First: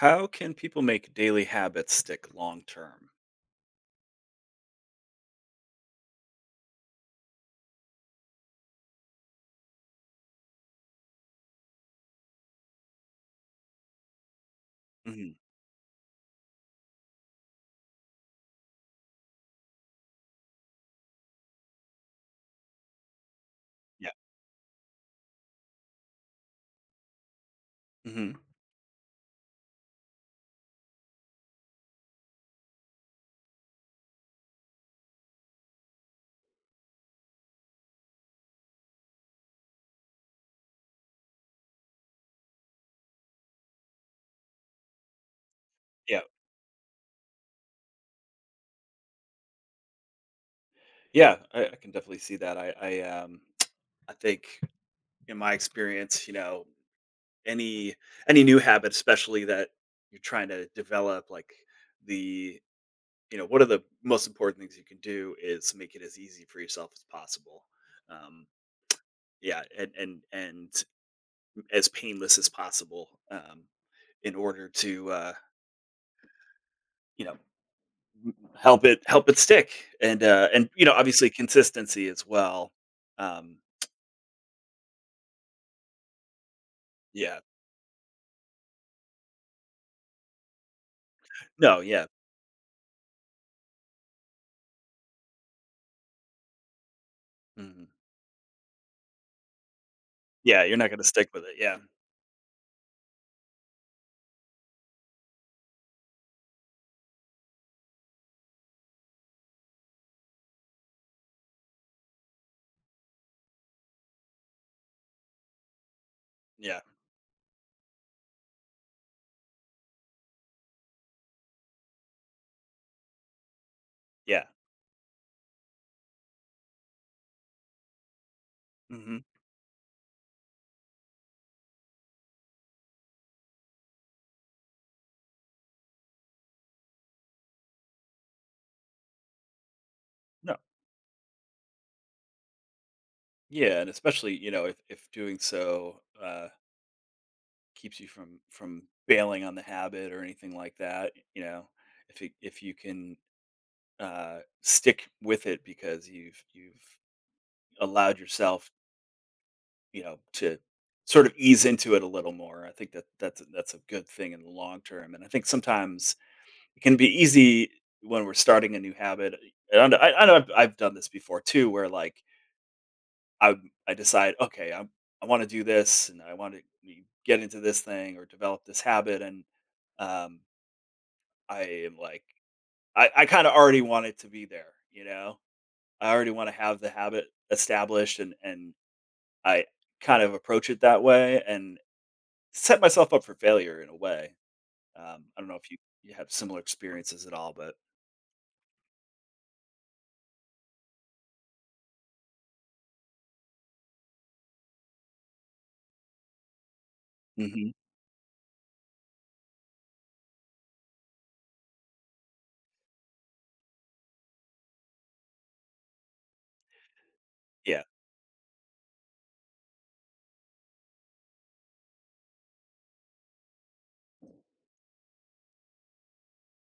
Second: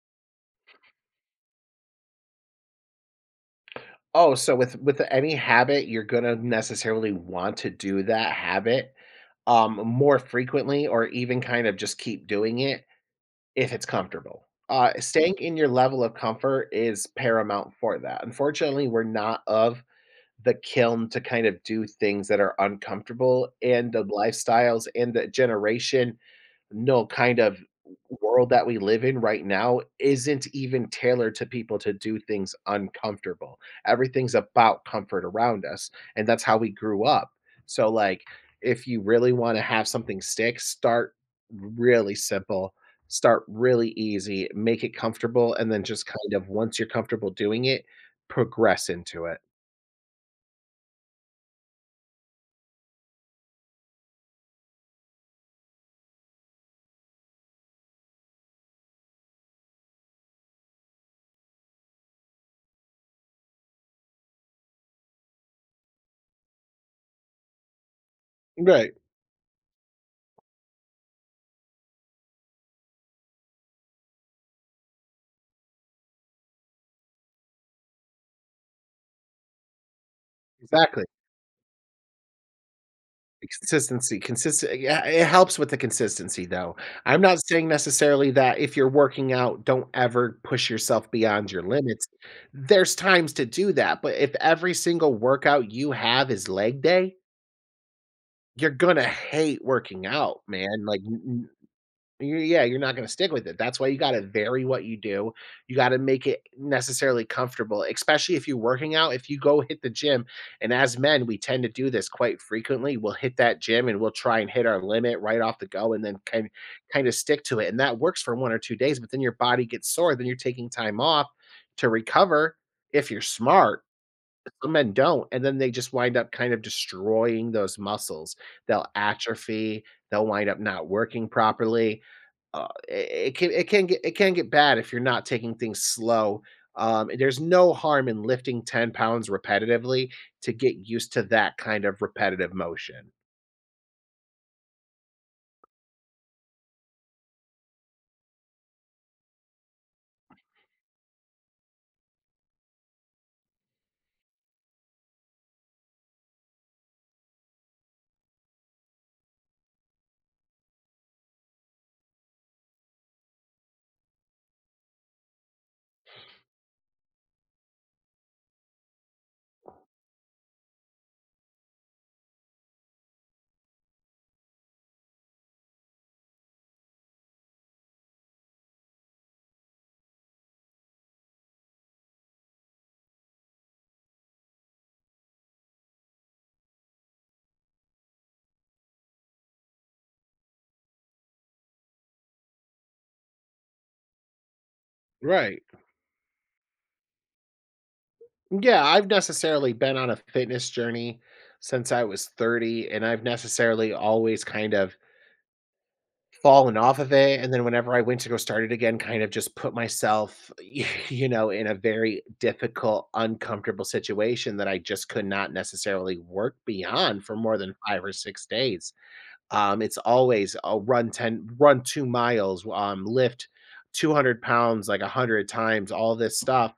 How can people make daily habits stick long term? Oh, so with any habit, you're gonna necessarily want to do that habit, more frequently or even kind of just keep doing it if it's comfortable. Mhm, Staying in your level of comfort is paramount for that. Unfortunately, we're not of the kiln to kind of do things that are uncomfortable, and the yeah, lifestyles and the generation, no, kind of, mhm, world that we live in right now isn't even tailored to people to do things uncomfortable. Everything's about comfort around us, and that's how we grew up. So, like, if you really want to have something stick, start really simple, start really easy, make it comfortable, and then just yeah, kind of once you're comfortable doing it, progress into it. yeah, I can definitely see that. I I think in my experience, any any new habit, especially that you're trying to develop, the one of the most important things you can do is make it as easy for yourself as possible. Um, Right. yeah, and as painless as possible, in order to you know help it help it stick, and Exactly. obviously consistency as well. Um, Consistency, consistent, yeah, it helps with the consistency, though. I'm yeah. not saying necessarily that if you're working out, don't ever push yourself beyond your No, yeah. limits. There's times to do that, but if every single workout you have is leg day, Mhm. you're gonna hate working out, Yeah, you're man, not like, gonna stick with n it. Yeah. you're yeah, you're not gonna stick with it. That's why you gotta vary what you do. You gotta make it necessarily comfortable, especially if you're working out. If you go hit the gym, and as men, we tend to do this quite frequently. We'll hit that gym and we'll try and hit our limit right off the go and then kind Yeah. kind of stick to it. And that works for 1 or 2 days, but then your body gets sore, then you're taking time off to recover if you're smart. Yeah. Some men don't, and then they just wind up kind of destroying those muscles. They'll Mhm. atrophy, they'll wind up not working properly. I It can get bad if you're not taking things slow. There's no harm in lifting 10 pounds repetitively, to No. get used to that kind of repetitive motion. Yeah, and especially, if doing so, keeps you from bailing on the habit or anything like that, if you can, stick with it because you've allowed yourself to sort of ease into it a little more. I think that that's a good thing in the long term. And I think sometimes it can be easy when we're starting a new habit. And I know I've done this before too, where like I I decide, okay, I want to do this, and I want to get into this thing or develop this habit, and um, I am like, I kind of already want it to be there, you know. I already want to have the habit established, and I kind of approach it that way, and set myself up for failure in a way. I don't know Right. if you have similar experiences at all, but Yeah, I've necessarily been on a fitness journey since I was 30, and I've necessarily always kind of fallen off of it, and then Mhm. whenever I went to go start it again, kind of just put myself, in a very difficult, uncomfortable situation that I just could not necessarily work beyond for more than Yeah, 5 or 6 days. It's always a run 2 miles, lift 200 pounds like 100 times, all this stuff.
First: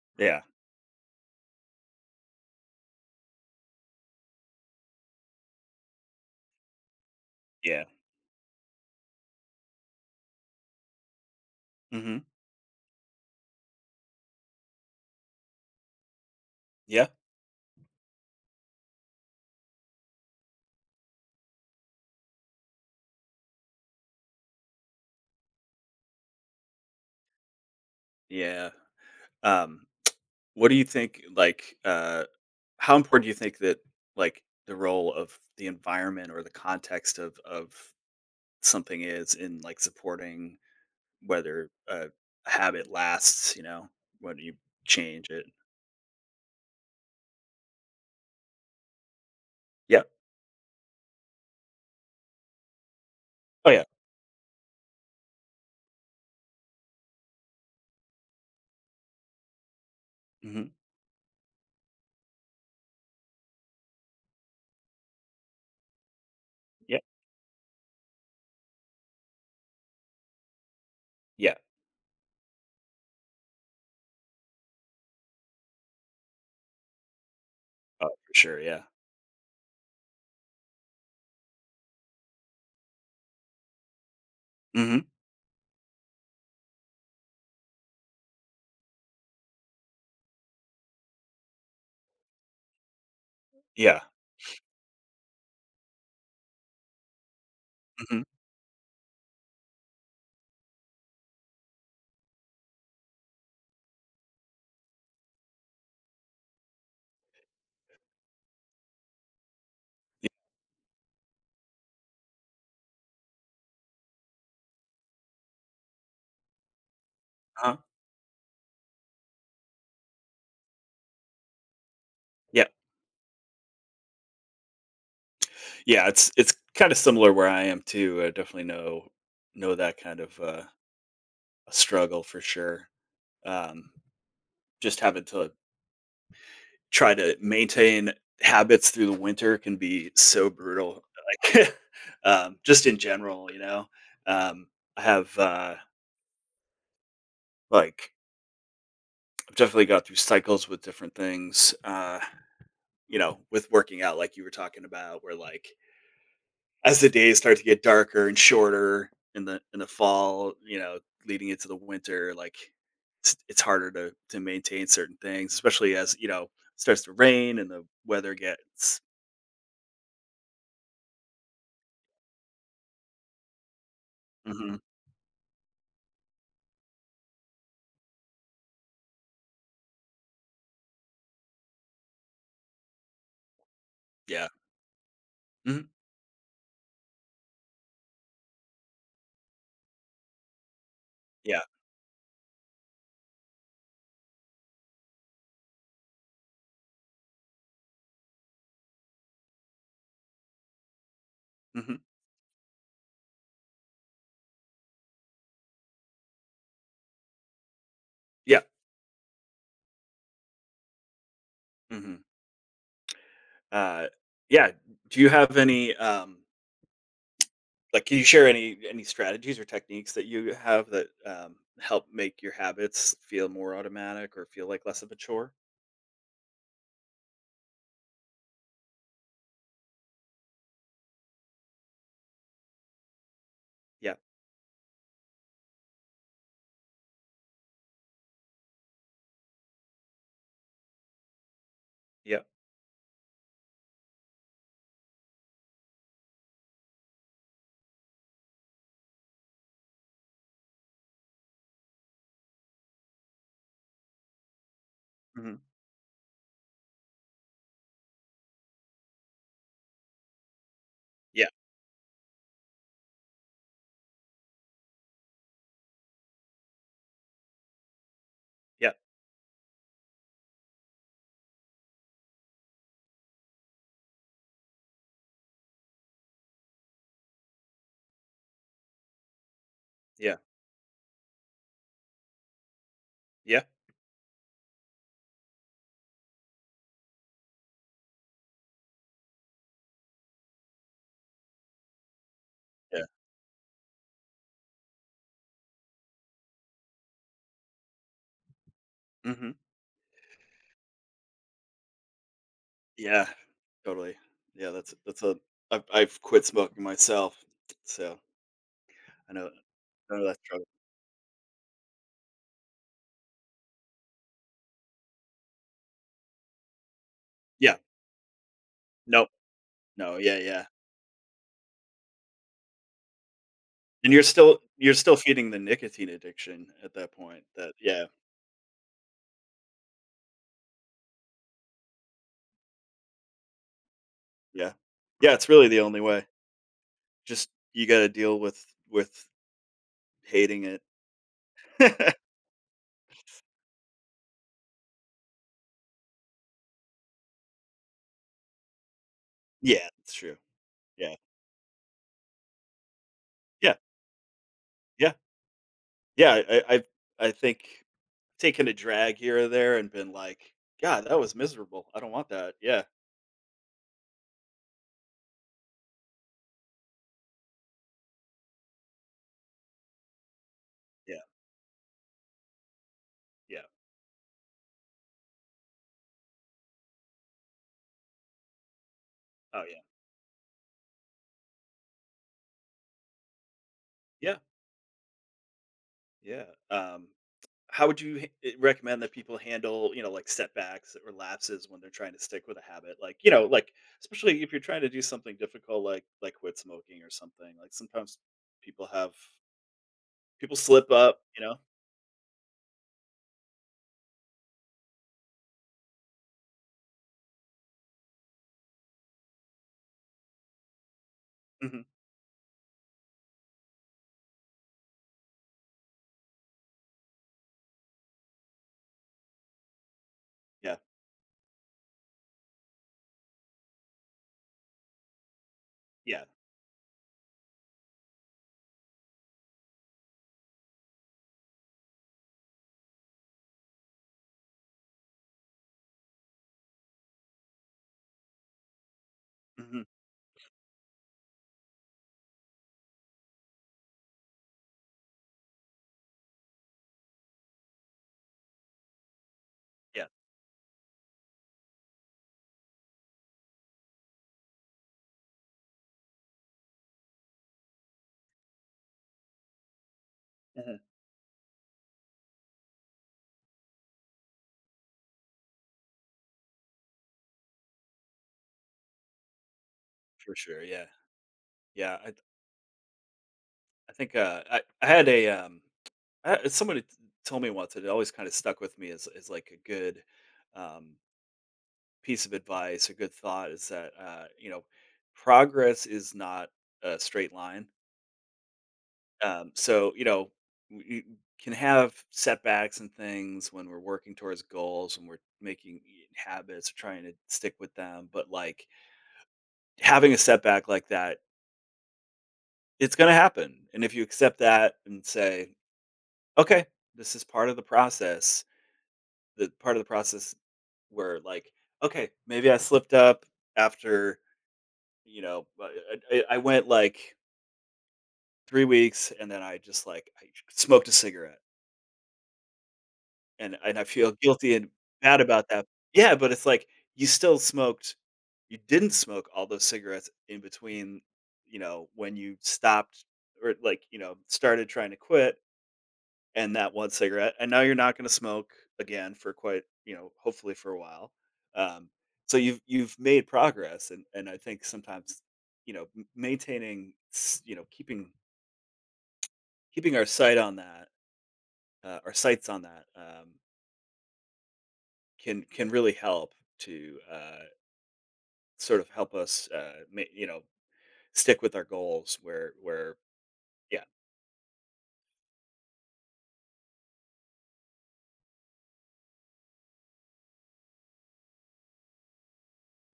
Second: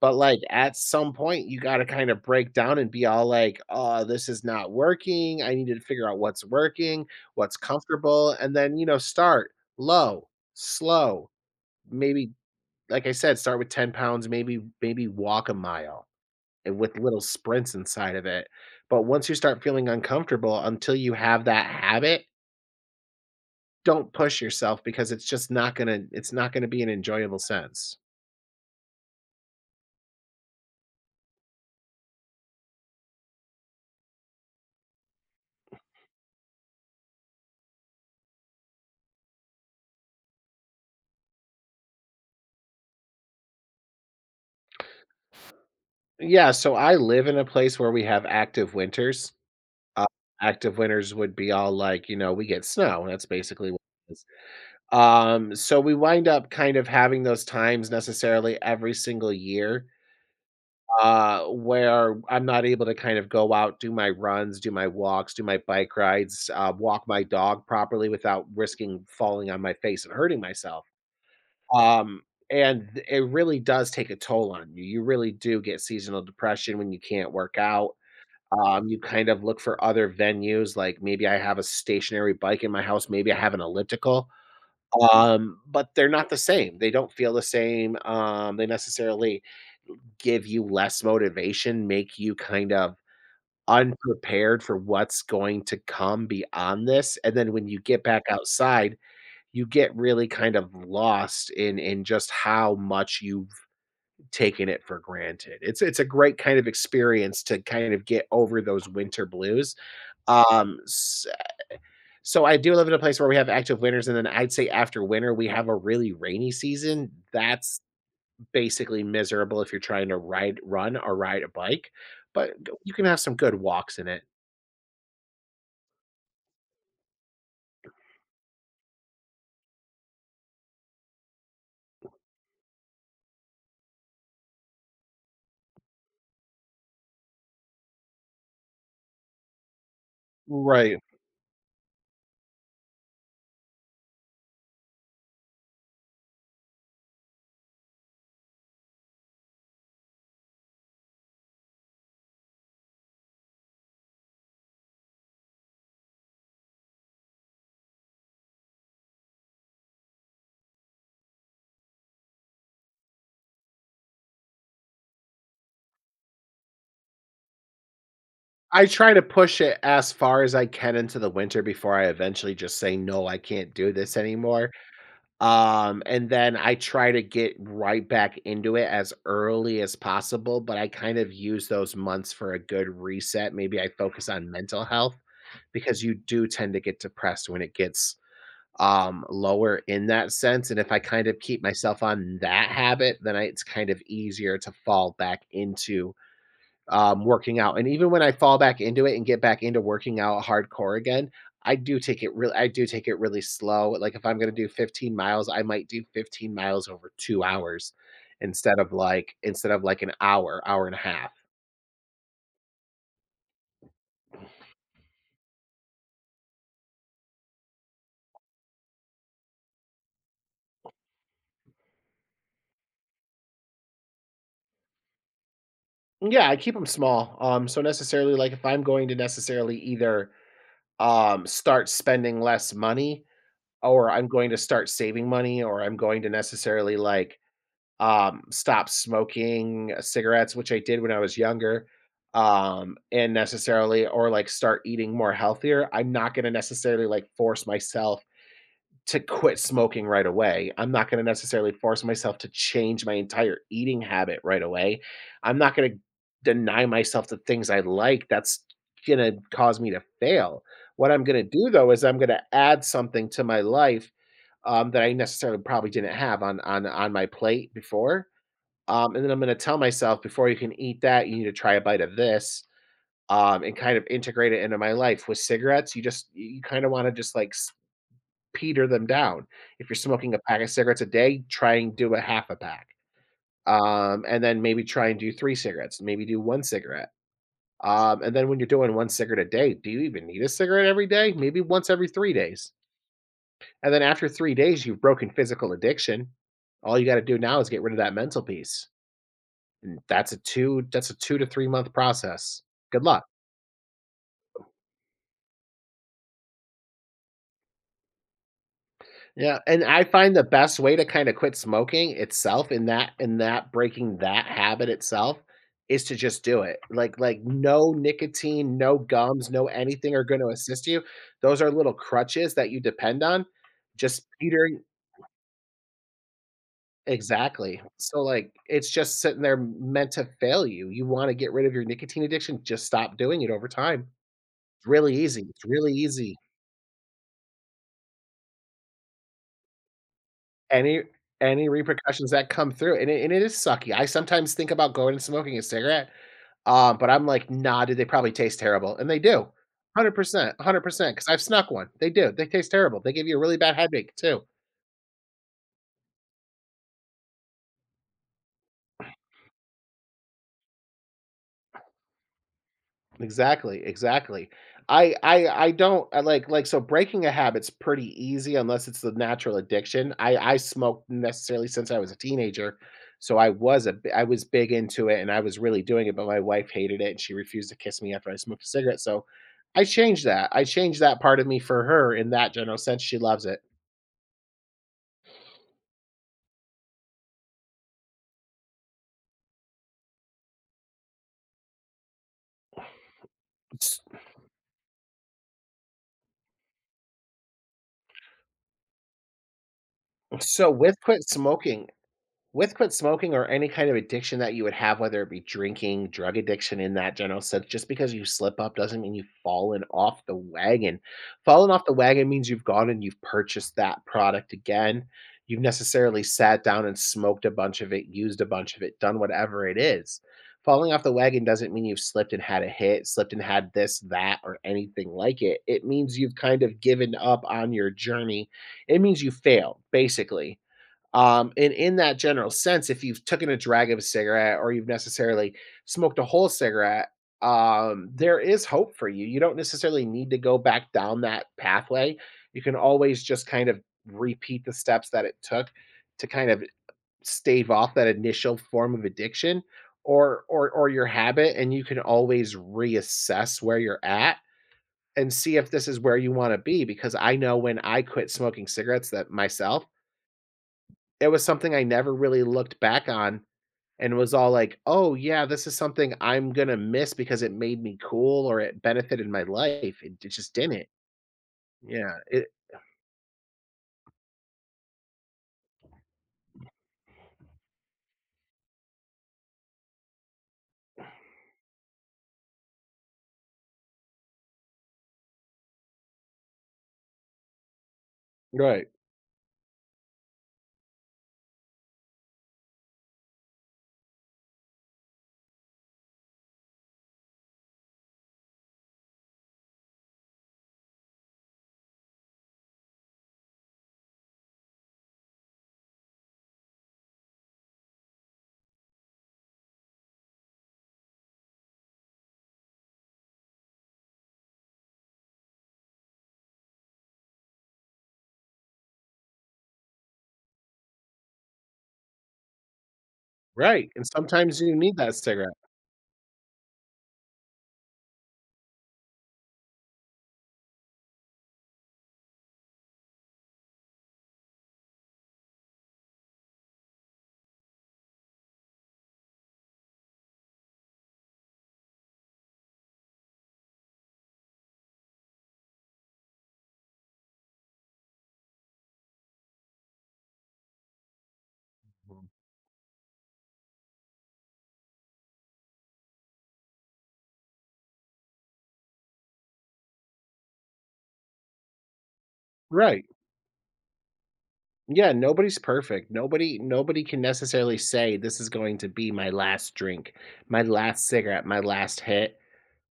But, yeah, like, at some point, you gotta kinda break down and be all like, "Oh, this is not working. I need to figure out what's working, what's yeah, comfortable," and then, start low, slow, hmm maybe like I said, start with 10 pounds, maybe walk a mile and with yeah, little sprints inside of it. But once you start feeling uncomfortable, until you have that habit, don't push yourself because it's not gonna be an enjoyable sense. yeah. Um, what do you think? How important do you think that like the role of the environment or the context of something is in like supporting whether a habit lasts? You know, when you change it. Yeah, so I live in a place where we have active winters. Yeah. Uh, Active winters would be all like, we get snow. That's Oh basically what yeah. it is. So we wind up kind of having those times necessarily every single year, Hmm. Where I'm not able to kind of go out, do my runs, do my walks, do my bike rides, Yeah. walk my dog properly without risking falling on my face and hurting myself. Yeah. Um, and it really does take a toll on you. You really do get seasonal depression when you can't work out. Oh, for sure. Yeah. You kind of look for other venues, like maybe I have a stationary bike in my house, maybe I have an elliptical, Hmm. But they're not the same. They don't feel the same. They necessarily give you less motivation, make you kind of Yeah. unprepared for what's going to come beyond this. And then when you get Hmm. back outside, you get really kind of lost in just how much you've taken it for granted. It's a great kind of experience to kind of get over those winter blues, s so I do live in a place where we have active winters, and then I'd say after winter, we have a really rainy season. That's basically miserable if you're trying to ride run or ride a bike, but Yeah. g you can have some good walks in it. Yeah, it's kinda similar where I am too. I definitely know that kind of, a struggle for sure. Um, just having to try to maintain habits through the winter can be so Right. brutal, like, just in general, you know? Um, I have, like I've definitely got through cycles with different things, you know, with working out like you were talking about where, like, as the days start to get darker and shorter in the fall, you know, leading into the winter, like it's harder to maintain certain things, especially as you know it starts to rain and the weather I gets. try to push it as far as I can into the winter before I eventually just say, "No, I can't do this anymore." Hmm. And then I try to get right back into it as early as possible, but I kind of use those months for a good reset. Maybe I focus Yeah. on mental health Hmm. because you do tend to get depressed when it gets lower in that sense. And if I kind of Yeah. keep myself on that habit, then it's kind of easier to fall back into, working out. And even when I fall back into it and get back into working out hardcore again, Hmm. I do take it really slow. Like if I'm gonna do 15 miles, I might do 15 miles over 2 hours Yeah. Instead of like an hour, hour and a half. Hmm. Uh, yeah. Do you have any like? Can you share any strategies or techniques that you have that help make your habits feel more automatic or feel like less of a chore? Yeah, I keep them small. So necessarily like if I'm going to necessarily either start spending less money or Yeah. I'm going to start saving money or I'm going to necessarily like, stop smoking, cigarettes, which I did when I was younger, Yeah. And necessarily or, like, start eating more healthier, I'm not gonna necessarily, like, force myself to quit smoking right away. I'm not gonna necessarily force myself to change my entire eating habit right away. Hmm. I'm not gonna deny myself the things I like, that's gonna cause me to fail. What I'm gonna Yeah. do, though, is I'm gonna add something to my life, that I necessarily probably didn't have on my plate before, Yeah. And then I'm gonna tell myself, "Before you can eat that, you need to try a bite of this," and kind of integrate it into my life. With cigarettes, you kinda wanna just, like, s peter them down. If you're smoking Yeah. a pack of cigarettes a day, try and do a half a pack, Yeah. And then maybe try and do 3 cigarettes, maybe do 1 cigarette, and then when you're doing 1 cigarette a day, do you even need a cigarette every day? Maybe once every 3 days, Yeah. and then after 3 days, you've broken physical addiction. All you gotta do now is get rid of that mental piece. Mhm. That's a 2, that's a 2 to 3 month process. Good luck. Yeah. Totally. Yeah, that's a I've quit smoking myself, so I know Yeah, and I I know find that the struggle. best way to kinda quit smoking itself, in that breaking that habit itself, is to just do it. Like Yeah. no nicotine, no No. gums, no anything No, are yeah, gonna yeah. assist you. Those are little crutches that you depend on. And you're Just still petering you're still feeding the nicotine addiction at that point. That Exactly. yeah, So, like, it's just sitting there meant to fail you. You wanna get rid of your nicotine addiction, just stop doing it over time. yeah. It's really Yeah, easy. it's It's really the really only way. easy. Just you gotta deal with hating it. Any any repercussions that come through, and it is sucky. I sometimes think about going and smoking a cigarette, but I'm like, "Nah, dude, they probably taste terrible," and they do. Yeah, it's true. 100%, Yeah. 100%. Because I've snuck one. They do, they taste terrible. They give you a really bad Yeah. headache too. Yeah. Yeah, I think taking a drag here or there and been like, "God, that was miserable. I don't want that." Yeah. Exactly, exactly. I don't I like so breaking a habit's pretty easy unless it's the natural addiction. I smoked Yeah. necessarily since I was a teenager, so Yeah. I was big into it and I was really doing it, but my wife hated it and she refused to kiss me after I smoked a cigarette. So Oh yeah. I changed that. I changed that part of me for her in that general sense. She loves it. Yeah. Yeah. How would you recommend that people handle, you know, like setbacks or lapses when they're trying to stick with a habit? Like, you know, like S- especially if you're trying to do something difficult, like quit smoking or something. Like sometimes people have people So slip with up, quit you know. smoking, With quit smoking or any kind of addiction that you would have, whether it be drinking, drug addiction in that general sense, just because you slip up doesn't mean you've fallen off the wagon. Falling Hmm. off the wagon means you've gone and you've purchased that product again. You've necessarily sat down and smoked a bunch of it, used a bunch of it, done whatever it is. Yeah, Falling off the wagon doesn't mean you've slipped and had a hit, slipped and had this, that, or anything like it. It means yeah, you've kind of given up on your journey. It means you failed, basically, and in that general sense, if you've taken a drag of a cigarette or you've necessarily smoked a whole cigarette, there is hope for you. You don't hmm necessarily need to go back down that pathway. You can always just kind of repeat the steps that it took to kind of stave off that initial form of addiction yeah, or your habit, and you can always reassess where you're at and see if this is where you want to be. Because I know when I quit smoking cigarettes that myself, uh it was something I never really looked back on and was all like, "Oh, yeah, this is something I'm gonna miss because it made me cool or it benefited my life." It for just sure. Yeah, didn't. yeah. I Yeah, it I think I had a I, somebody told me once. And it always kind of stuck with me as like a good um piece of advice or good thought is that you know progress is not a straight line. right, So you know we can have setbacks and things when we're working towards goals and we're making habits or trying to stick with them. But like having a setback like that, it's going to happen. And if you accept that and say, okay, this is part of the process. The part of the process where like, okay, maybe I slipped up after you know, I went, like, 3 weeks, and then I just, like, I smoked a cigarette, and I right, and feel guilty sometimes and you need that bad about cigarette. that. Yeah, but it's like, you still smoked you didn't smoke all those cigarettes in between, you know, when you stopped or, like, you know, started trying to quit and that 1 cigarette, and now you're not gonna smoke again for quite, you know, hopefully for a while. Um, so you've made progress, and I think sometimes, you know, m maintaining s you know, keeping keeping our sight on that, our Mhm. sights on that, can really help to, sort of help us, ma you know, stick with our goals where Right. yeah, Yeah, nobody's perfect. Nobody can necessarily say, "This is going to be my last drink, my last cigarette, my last hit."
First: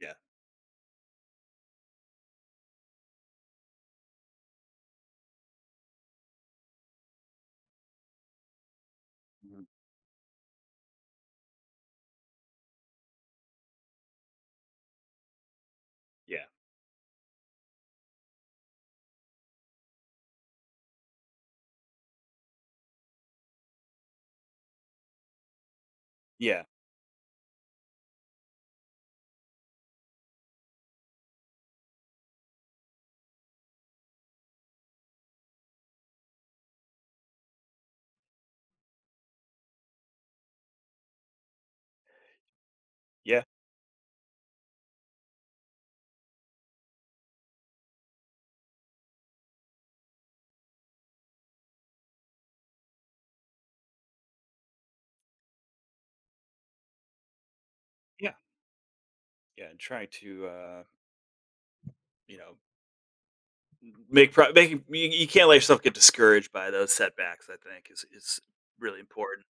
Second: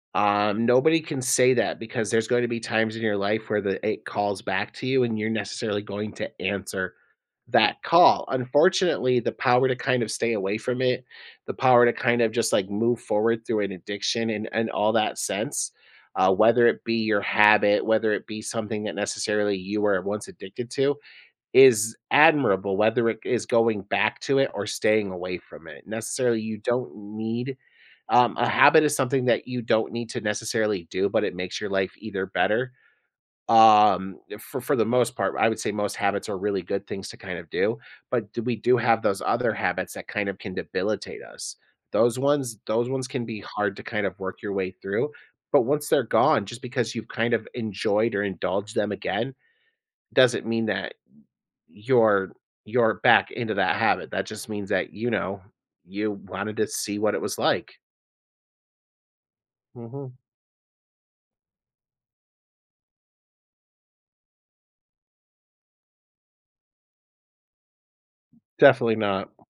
yeah, Nobody can say that because there's going to be times in your life where the it calls back to you and you're necessarily going to answer that call. Unfortunately, the mhm, power to kind of stay away from it, the power to kind of just like move forward through an addiction and all that sense, yeah, whether it be your habit, whether it be something that necessarily you were once addicted to, is admirable whether it is going back to it or staying away from it. Necessarily, you yeah, don't need A habit is something that you don't need to necessarily do, but it makes your life either better. For the most part, I would say most habits are really good things to kind of do, but we do have those other habits that kind of can debilitate us. Those ones can be yeah, hard to kind of work your way through. But once they're gone, just because you've kind of enjoyed or indulged them again, doesn't mean that you're you're back into that habit. That just means that, you wanted to see what it was like. yeah, yeah, and try Mhm. to, you know, m make pro making you can't let yourself get discouraged by those setbacks, I think, is Definitely really not. important.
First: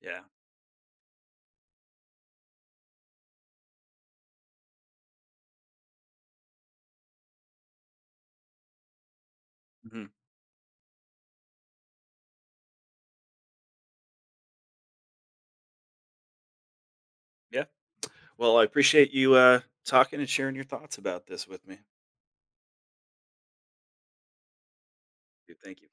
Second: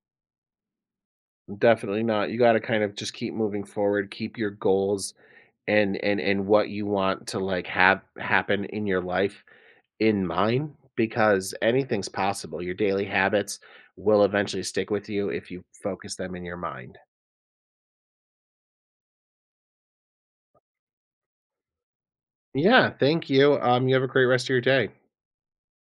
Yeah, Definitely not. You gotta kind of just keep moving forward, keep your goals and what you want to, like, have happen in your life mhm, in mind because anything's possible. Your daily habits will eventually stick with you if you focus them in your mind. yeah. Well, I appreciate you, talking and sharing your thoughts about this with me. Yeah, thank you. You have a great rest of your day. Thank you.